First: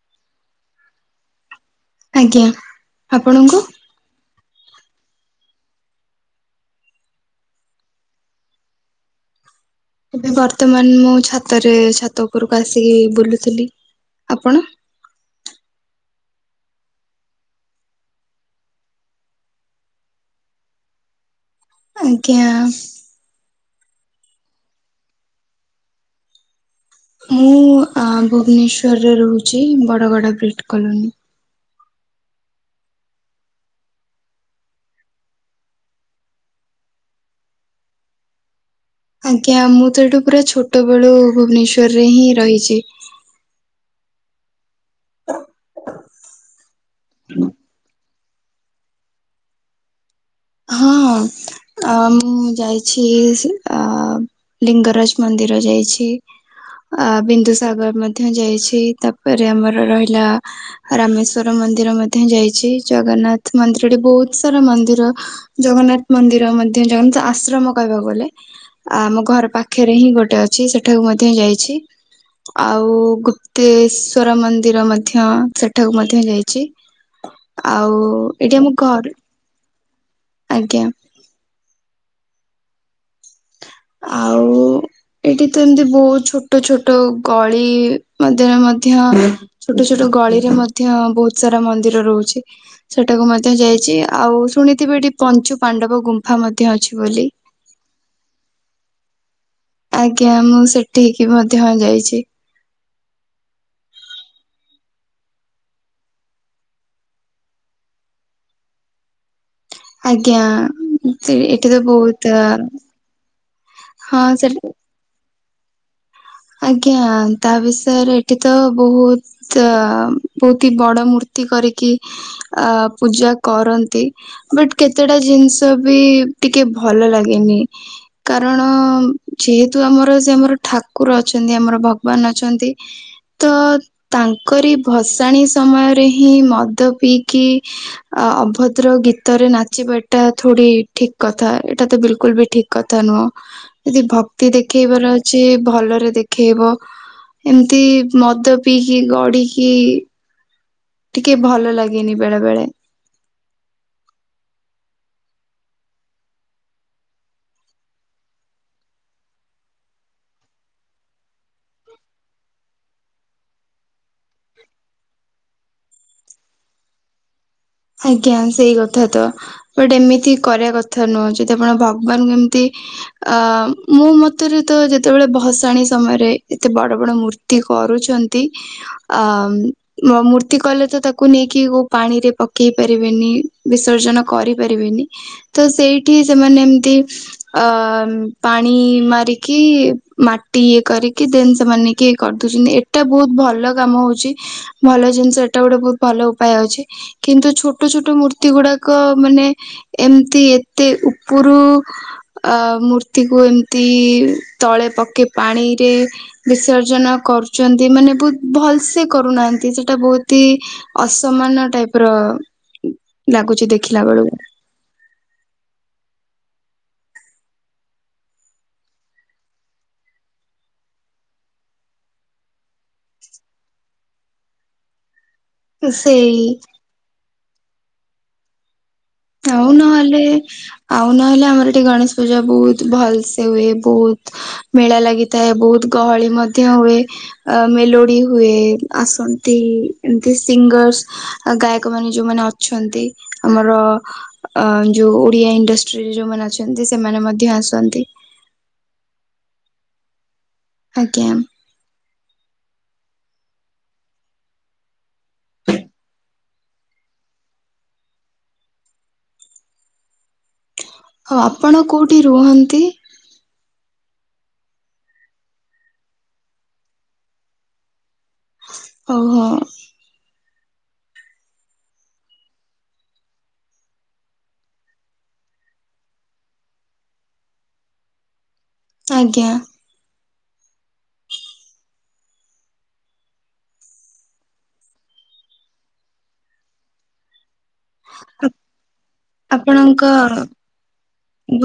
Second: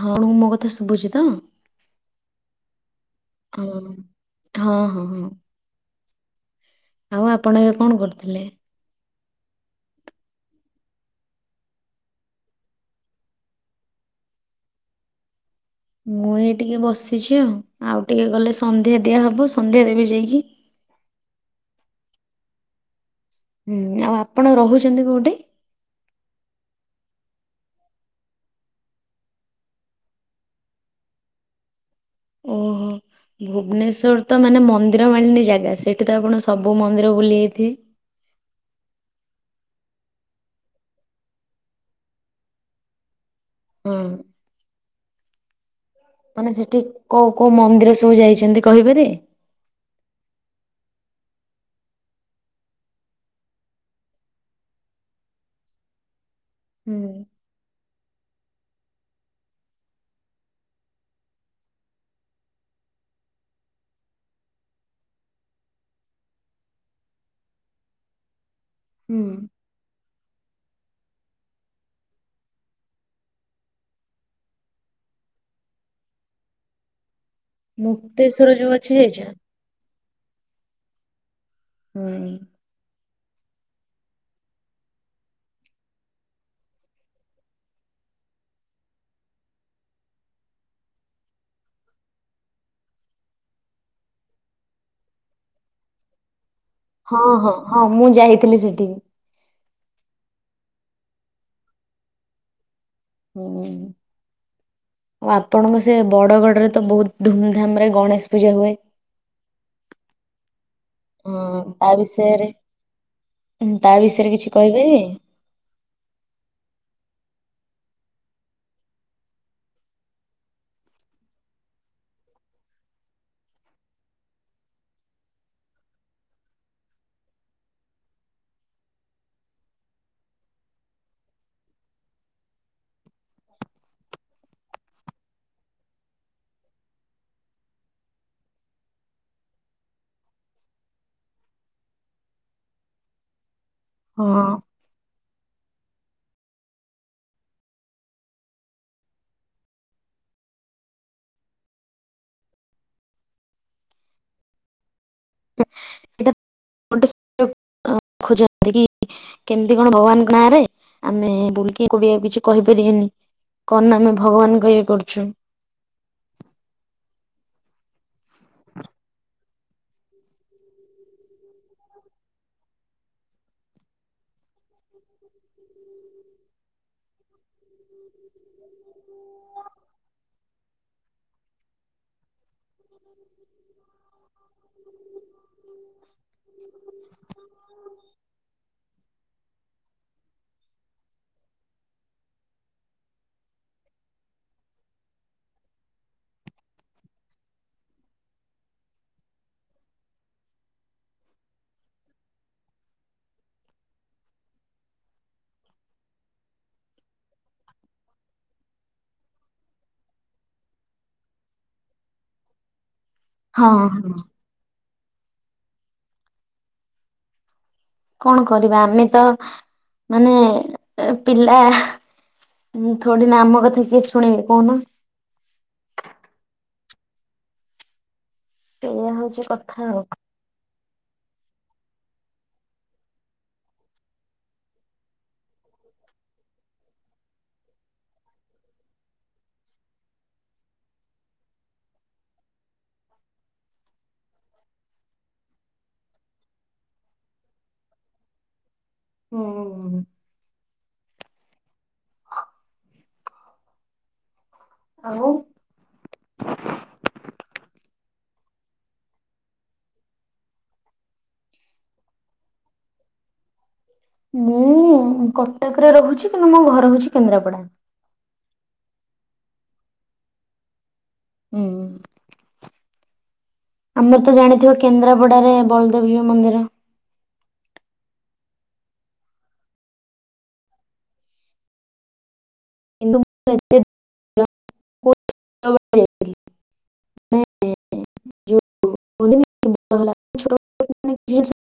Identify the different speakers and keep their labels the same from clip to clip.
Speaker 1: ହଉ ମୋ କଥା ଶୁଭୁଛି ତ?
Speaker 2: ଆଜ୍ଞା ଆପଣଙ୍କୁ?
Speaker 1: ହଁ ହଁ- ହଁ- ହଁ। ଆଉ ଆପଣ ଏବେ କଣ କରୁଥିଲେ?
Speaker 2: ଏବେ ବର୍ତ୍ତମାନ ମୁଁ, ଛାତରେ ଛାତ ଉପରକୁ ଆସିକି ବୁଲୁଥିଲି। ଆପଣ?
Speaker 1: ମୁଁ ଏଇ ଟିକେ ବସିଛି ଆଉ। ଆଉ ଟିକେ ଗଲେ ସନ୍ଧ୍ୟା ଦିଆ ହବ, ସନ୍ଧ୍ୟା ଦେବି ଯାଇକି।
Speaker 2: ଆଜ୍ଞା।
Speaker 1: ହୁଁ ଆଉ ଆପଣ ରହୁଛନ୍ତି କୋଉଠି?
Speaker 2: ମୁଁ ଭୁବନେଶ୍ଵରରେ ରହୁଛି, ବରଗଡ ବିଟ୍ କଲୋନୀ।
Speaker 1: ଓହୋ। ଭୁବନେଶ୍ଵର ତ ମାନେ ମନ୍ଦିର ମାଳିନୀ ଜାଗା, ସେଠି ତ ଆପଣ ସବୁ ମନ୍ଦିର ବୁଲି ଯାଇଥିବେ?
Speaker 2: [inaudible] ଆଜ୍ଞା ମୁଁ ତ ଏଇଠୁ, ପୁରା ଛୋଟ ବେଳୁ ଭୁବନେଶ୍ଵରରେ ହିଁ ରହିଛି।
Speaker 1: ହୁଁ।
Speaker 2: ହ [inaudible]
Speaker 1: ମାନେ ସେଠି କୋଉ କୋଉ ମନ୍ଦିର ସବୁ ଯାଇଛନ୍ତି କହିପାରିବେ?
Speaker 2: ହଁ। ଅ ମୁଁ ଯାଇଛି, ଅ ଲିଙ୍ଗରାଜ ମନ୍ଦିର ଯାଇଛି।
Speaker 1: ହୁଁ
Speaker 2: ଆ ବିନ୍ଦୁସାଗର ମଧ୍ୟ ଯାଇଛି, ତାପରେ ଆମର ରହିଲା ରାମେଶ୍ଵର ମନ୍ଦିର ମଧ୍ୟ ଯାଇଛି। ଜଗନ୍ନାଥ ମନ୍ଦିର, ଏଠି ବହୁତ ସାରା ମନ୍ଦିର। ଜଗନ୍ନାଥ ମନ୍ଦିର ମଧ୍ୟ ଜଗନ୍ନାଥ ଆଶ୍ରମ କହିବାକୁ ଗଲେ।
Speaker 1: ହୁଁ
Speaker 2: ଆମ ଘର ପାଖରେ ହିଁ ଗୋଟେ ଅଛି ସେଠାକୁ ମଧ୍ୟ ଯାଇଛି। ଆଉ ଗୁପ୍ତେଶ୍ଵର ମନ୍ଦିର ମଧ୍ୟ ସେଠାକୁ ମଧ୍ୟ ଯାଇଛି। ଆଉ-ଉ-ଉ
Speaker 1: ମୁକ୍ତେଶ୍ଵର
Speaker 2: ଏଟା
Speaker 1: ଯୋଉ
Speaker 2: ମୁଁ
Speaker 1: ଅଛି
Speaker 2: ଘରୁ,
Speaker 1: ଯାଇଛ?
Speaker 2: ଆଜ୍ଞା
Speaker 1: ହଁ।
Speaker 2: ଆଉ-ଉ-ଉ-ଉ-ଉ ଏଇଠି ତ ଏମିତି ବହୁତ ଛୋଟ ଛୋଟ ଗଳି ମଧ୍ୟରେ ମଧ୍ୟ ଛୋଟ ଛୋଟ ଛୋଟ ଗଳିରେ ମଧ୍ୟ ବହୁତ ସାରା ମନ୍ଦିର ରହୁଛି। ସେଟାକୁ ମଧ୍ୟ ଯାଇଛି। ଆଉ ଶୁଣି ତେବେ ଏଠି ପଞ୍ଚୁ ପାଣ୍ଡବ ଗୁମ୍ଫା ମ
Speaker 1: ହଁ ହଁ ହଁ ମୁଁ ଯାଇଥିଲି ସେଠିକି।
Speaker 2: ଆଜ୍ଞା ମୁଁ ସେଠକି ମଧ୍ୟ ଯାଇଛି।
Speaker 1: ହୁ, ଆଉ ଆପଣଙ୍କ ସେ ବଡଗଡରେ ତ ବହୁତ ଧୁମଧାମ ରେ ଗଣେଶ ପୂଜା ହୁଏ।
Speaker 2: ଆଜ୍ଞା ଏମିତି ଏଠି ତ ବହୁତ
Speaker 1: ଉ ତା
Speaker 2: ହଁ
Speaker 1: ବିଷୟରେ
Speaker 2: ସେ
Speaker 1: କିଛି କହିବେ?
Speaker 2: ଆଜ୍ଞା ତା ବିଷୟରେ ଏଠି ତ ବହୁତ ବହୁତ ହି ବଡ ମୂର୍ତ୍ତି ତି କରିକି ଆ ପୂଜା କରନ୍ତି ବଟ୍ କେତେଟା ଜିନିଷ ବି ଟିକେ ଭଲ ଲାଗେନି କାରଣ ଯେହେତୁ ଆମର ସେ ଆମର ଠା କୁର ଅଛନ୍ତି ଆମର ଭଗବାନ ଅଛନ୍ତି, ତ ତାଙ୍କରି ଭସାଣି ସମୟରେ ହିଁ ମଦ ପିଇକି ଅଭଦ୍ର ଗୀତରେ ନାଚିବାଟା ଏଟା ଥୋଡ଼ି ଠିକ୍ କଥା ଏଇଟା ତ ବିଲକୁଲ୍ ବି ଠିକ୍ କଥା ନୁହଁ। ଯଦି
Speaker 1: ହଁ
Speaker 2: ଭକ୍ତି ଦେଖେଇବାର ଅଛି ଭଲରେ ଦେଖେଇବ, ଏମିତି ମଦ ପିଇକି, ଗଡିକି ଟିକେ ଭଲ ଲାଗେନି ବେଳେ ବେଳେ।
Speaker 1: [inaudible] କେମିତି କଣ ଭଗବାନଙ୍କ ନାଁରେ ଆମେ ବୁଲିକି [unintelligible] କିଛି କହିପାରିବେନି। କଣ ନା ଆମେ ଭଗବାନଙ୍କ ଇଏ କରୁଚୁ।
Speaker 2: ଆଜ୍ଞା ସେଇ କଥା ତ ବଟ ଏମିତି କରିବା କଥା ନୁହଁ ଯଦି ଭଗବାନଙ୍କୁ ଏମିତି ଅ ମୋ ମତରେ ତ ଯେତେବେଳେ ଭସାଣି ସମୟରେ ଏତେ ବଡ ବଡ ମୂର୍ତ୍ତି ହୋ କରୁଚନ୍ତି ଆ ମ ମୂର୍ତ୍ତି କଲେ ତ ତାକୁ ନେଇକି କୋଉ ପାଣିରେ ପ କେଇ ପାରିବେନି ବିସର୍ଜନ କରିପାରିବେନି। ତ ସେଇଠି ସେମାନେ ଏମତି ଅ-ଅ-ଅ ପାଣି ମାରିକି ମାଟି ଇଏ କରିକି ଦେନ୍ ସେମାନେ ନେଇକି କରିଦଉ ଏଟା ବହୁତ ଭଲ କାମ ହଉଛି, ଭଲ ଜିନିଷ ଏଟା ଗୋଟେ ବହୁତ ଭଲ ଉପାୟ ଅଛି। କିନ୍ତୁ ଛୋଟ ଛୋଟ ମୂର୍ତ୍ତି ଗୁଡାକ ମାନେ ଏମିତି ଏତେ ଉପରୁ ଅ ମୂର୍ତ୍ତିକୁୁ ଏମିତି ତଳେ ପକେଇ ପାଣିରେ ବିସର୍ଜନ କରୁଚନ୍ତି ମାନେ ବହୁତ ଭଲ ସେ କରୁନାହାନ୍ତି ସେଟା ବହୁତି ଅସମାନ ଟାଇପ୍ ର ଲାଗୁଚି
Speaker 1: ହଁ
Speaker 2: ଦେଖିଲା
Speaker 1: ହଁ
Speaker 2: ବେଳକୁ।
Speaker 1: କଣ କରିବା ଆମେ ତ ମାନେ ଏ ପିଲା ଉ ଥୋଡି ନା ଆମ କଥା କିଏ ଶୁଣିବେ କହୁନ।
Speaker 2: ସେଇ-ଇ-ଇ-ଇ
Speaker 1: ଏଇଆ ହଉଛି
Speaker 2: ଆଉ
Speaker 1: କଥା
Speaker 2: ନହେଲେ ଆଉ ନହେଲେ ଆମର ଏଠି ଗଣେଶ ପୂଜା ବହୁତ ଭଲ ସେ ହୁଏ। ବହୁତ ମେଳା ଲାଗିଥାଏ ବହୁତ ଗ ହଳି ମଧ୍ୟ ହୁଏ, ଅ ମେଲୋଡି ହୁଏ, ଆସନ୍ତି ଏମତି ସିଙ୍ଗର୍ସ। ଗାୟକ ମାନେ ଯୋଉମାନେ ଅଛନ୍ତି ଆମର ଅ ଯୋଉ ଓଡିଆ ଇଣ୍ଡଷ୍ଟ୍ରିରେ ଯୋଉମାନେ ଅଛନ୍ତି ସେମାନେ ମଧ୍ୟ ଆସନ୍ତି।
Speaker 1: ହ-ହ-ହ।
Speaker 2: ଆଜ୍ଞା।
Speaker 1: ଆଉ
Speaker 2: ଆପଣ କୋଉଠି ରୁହନ୍ତି?
Speaker 1: ମୁଁ-ଉ-ଉ କଟକରେ ରହୁଚି କିନ୍ତୁ ମୋ ଘର ହଉଚି କେନ୍ଦ୍ରାପଡା।
Speaker 2: ଓହୋ।
Speaker 1: ହୁଁ। ଆମର ତ ଜାଣିଥିବ କେନ୍ଦ୍ରାପଡାରେ ବଳଦେବ ଜୀଉ ମନ୍ଦିର।
Speaker 2: ଆଜ୍ଞା।
Speaker 1: କିନ୍ତୁ [unintelligible]
Speaker 2: ଆପଣଙ୍କ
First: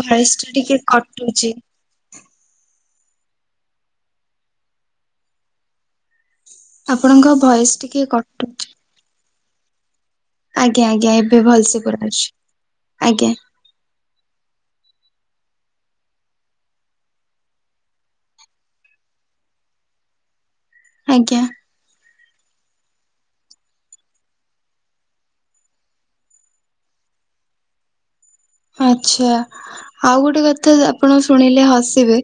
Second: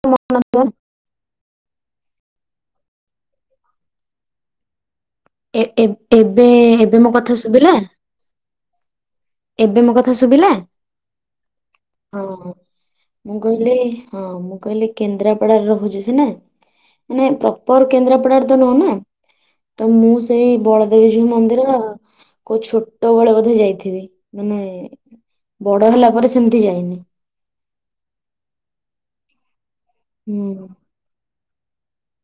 Speaker 2: ଭଏସ ଟା ଟିକେ କଟୁଚି।
Speaker 1: ଏ- ଏ-ଏବେ ଏବେ ମୋ
Speaker 2: ଆପଣଙ୍କ
Speaker 1: କଥା
Speaker 2: ଭଏସ
Speaker 1: ଶୁବିଲା
Speaker 2: ଟିକେ କଟୁଛି।
Speaker 1: ଏବେ ମୋ କ ଥା ଶୁବିଲା
Speaker 2: ଆଜ୍ଞା ଆଜ୍ଞା ଏବେ ଭଲସେ ପୁରା
Speaker 1: ହଁ
Speaker 2: ଅଛି ଆଜ୍ଞା
Speaker 1: ମୁଁ କହିଲି ହଁ ମୁଁ କହିଲି କେନ୍ଦ୍ରାପଡା ରେ ରହୁଚି ସିନା ମାନେ ପ୍ରପର କେନ୍ଦ୍ରାପଡାରେ ତ ନୁହଁ ନା। ତ ମୁଁ ସେଇ ବଳଦେବଜୀଉ
Speaker 2: ଆଜ୍ଞା
Speaker 1: ମନ୍ଦିର କୋଉ ଛୋଟବେଳେ ବୋଧେ ଯାଇଥିବି ମାନେ ବଡ ହେଲା ପରେ ସେମିତି ଯାଇନି।
Speaker 2: ଆଚ୍ଛା ଆଉ ଗୋଟେ କଥା
Speaker 1: ହୁଁ
Speaker 2: ଆପଣ ଶୁଣିଲେ ହସିବେ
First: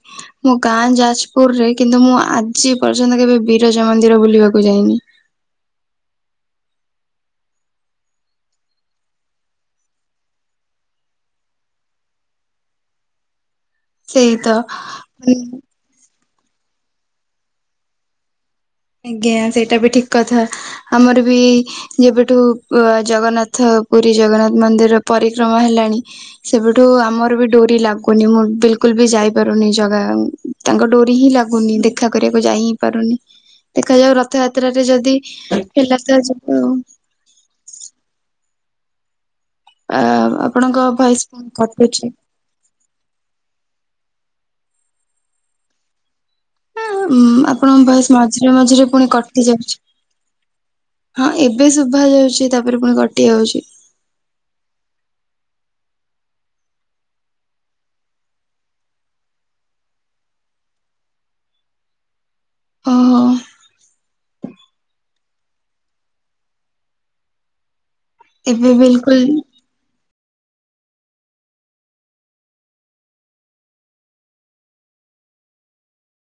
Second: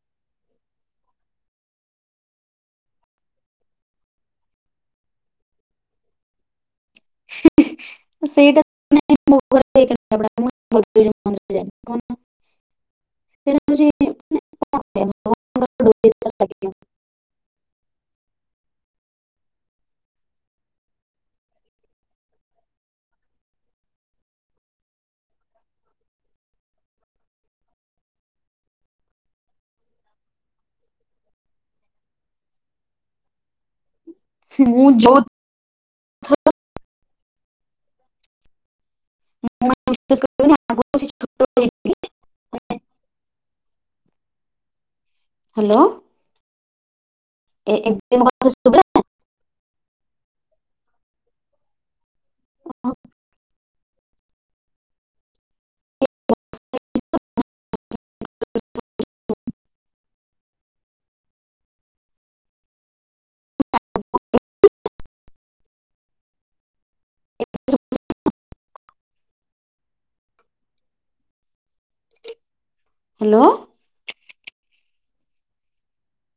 Speaker 2: ମୋ ଗାଁ ଯାଜପୁର ରେ କିନ୍ତୁ ମୁଁ ଆଜି ପର୍ଯ୍ୟନ୍ତ କେବେ ବିରଜା ମନ୍ଦି ର ବୁଲିବାକୁ ଯାଇନି।
Speaker 1: ସେଇଟା [unintelligible] [unintelligible]
Speaker 2: ସେଇ ତ ମାନେ
Speaker 1: [unintelligible]
Speaker 2: ଆଜ୍ଞା ସେଇଟା ବି ଠିକ କଥା ଆମର ବି ଯେବେଠୁ ଜଗନ୍ନାଥ ପୁରୀ ଜଗନ୍ନାଥ ମନ୍ଦିର ପରିକ୍ରମା ହେଲାଣି ସେବେଠୁ ଆମର ବି ଡୋରି ଲାଗୁନି ମୁଁ ବିଲକୁଲ ବି ଯା ଯାଇପାରୁନି ଜାଗା ତାଙ୍କ ଡୋରି ହିଁ ଲାଗୁନି ଦେଖା କରିବାକୁ ଯାଇ ହି ପାରୁନି। ଦେଖାଯାଉ ରଥଯାତ୍ରାରେ ଯଦି ହେଲା ତ ଯିବୁ ଆଉ। ଆ-ଆପଣଙ୍କ ଭଏସ ପୁଣି କଟୁଛି।
Speaker 1: ହାଲୋ।
Speaker 2: ଉଁ ଆପଣଙ୍କ ଭଏସ୍ ମଝିରେ
Speaker 1: ଶୁଭିଲା
Speaker 2: ମଝିରେ ପୁଣି କଟି ଯାଉଛି। ହଁ ଏବେ ଶୁଭା ଯାଉଚି ତାପରେ ପୁଣି କଟି ଯାଉଚି। ଓହୋ ଏବେ ବିଲକୁଲ
Speaker 1: ହାଲୋ।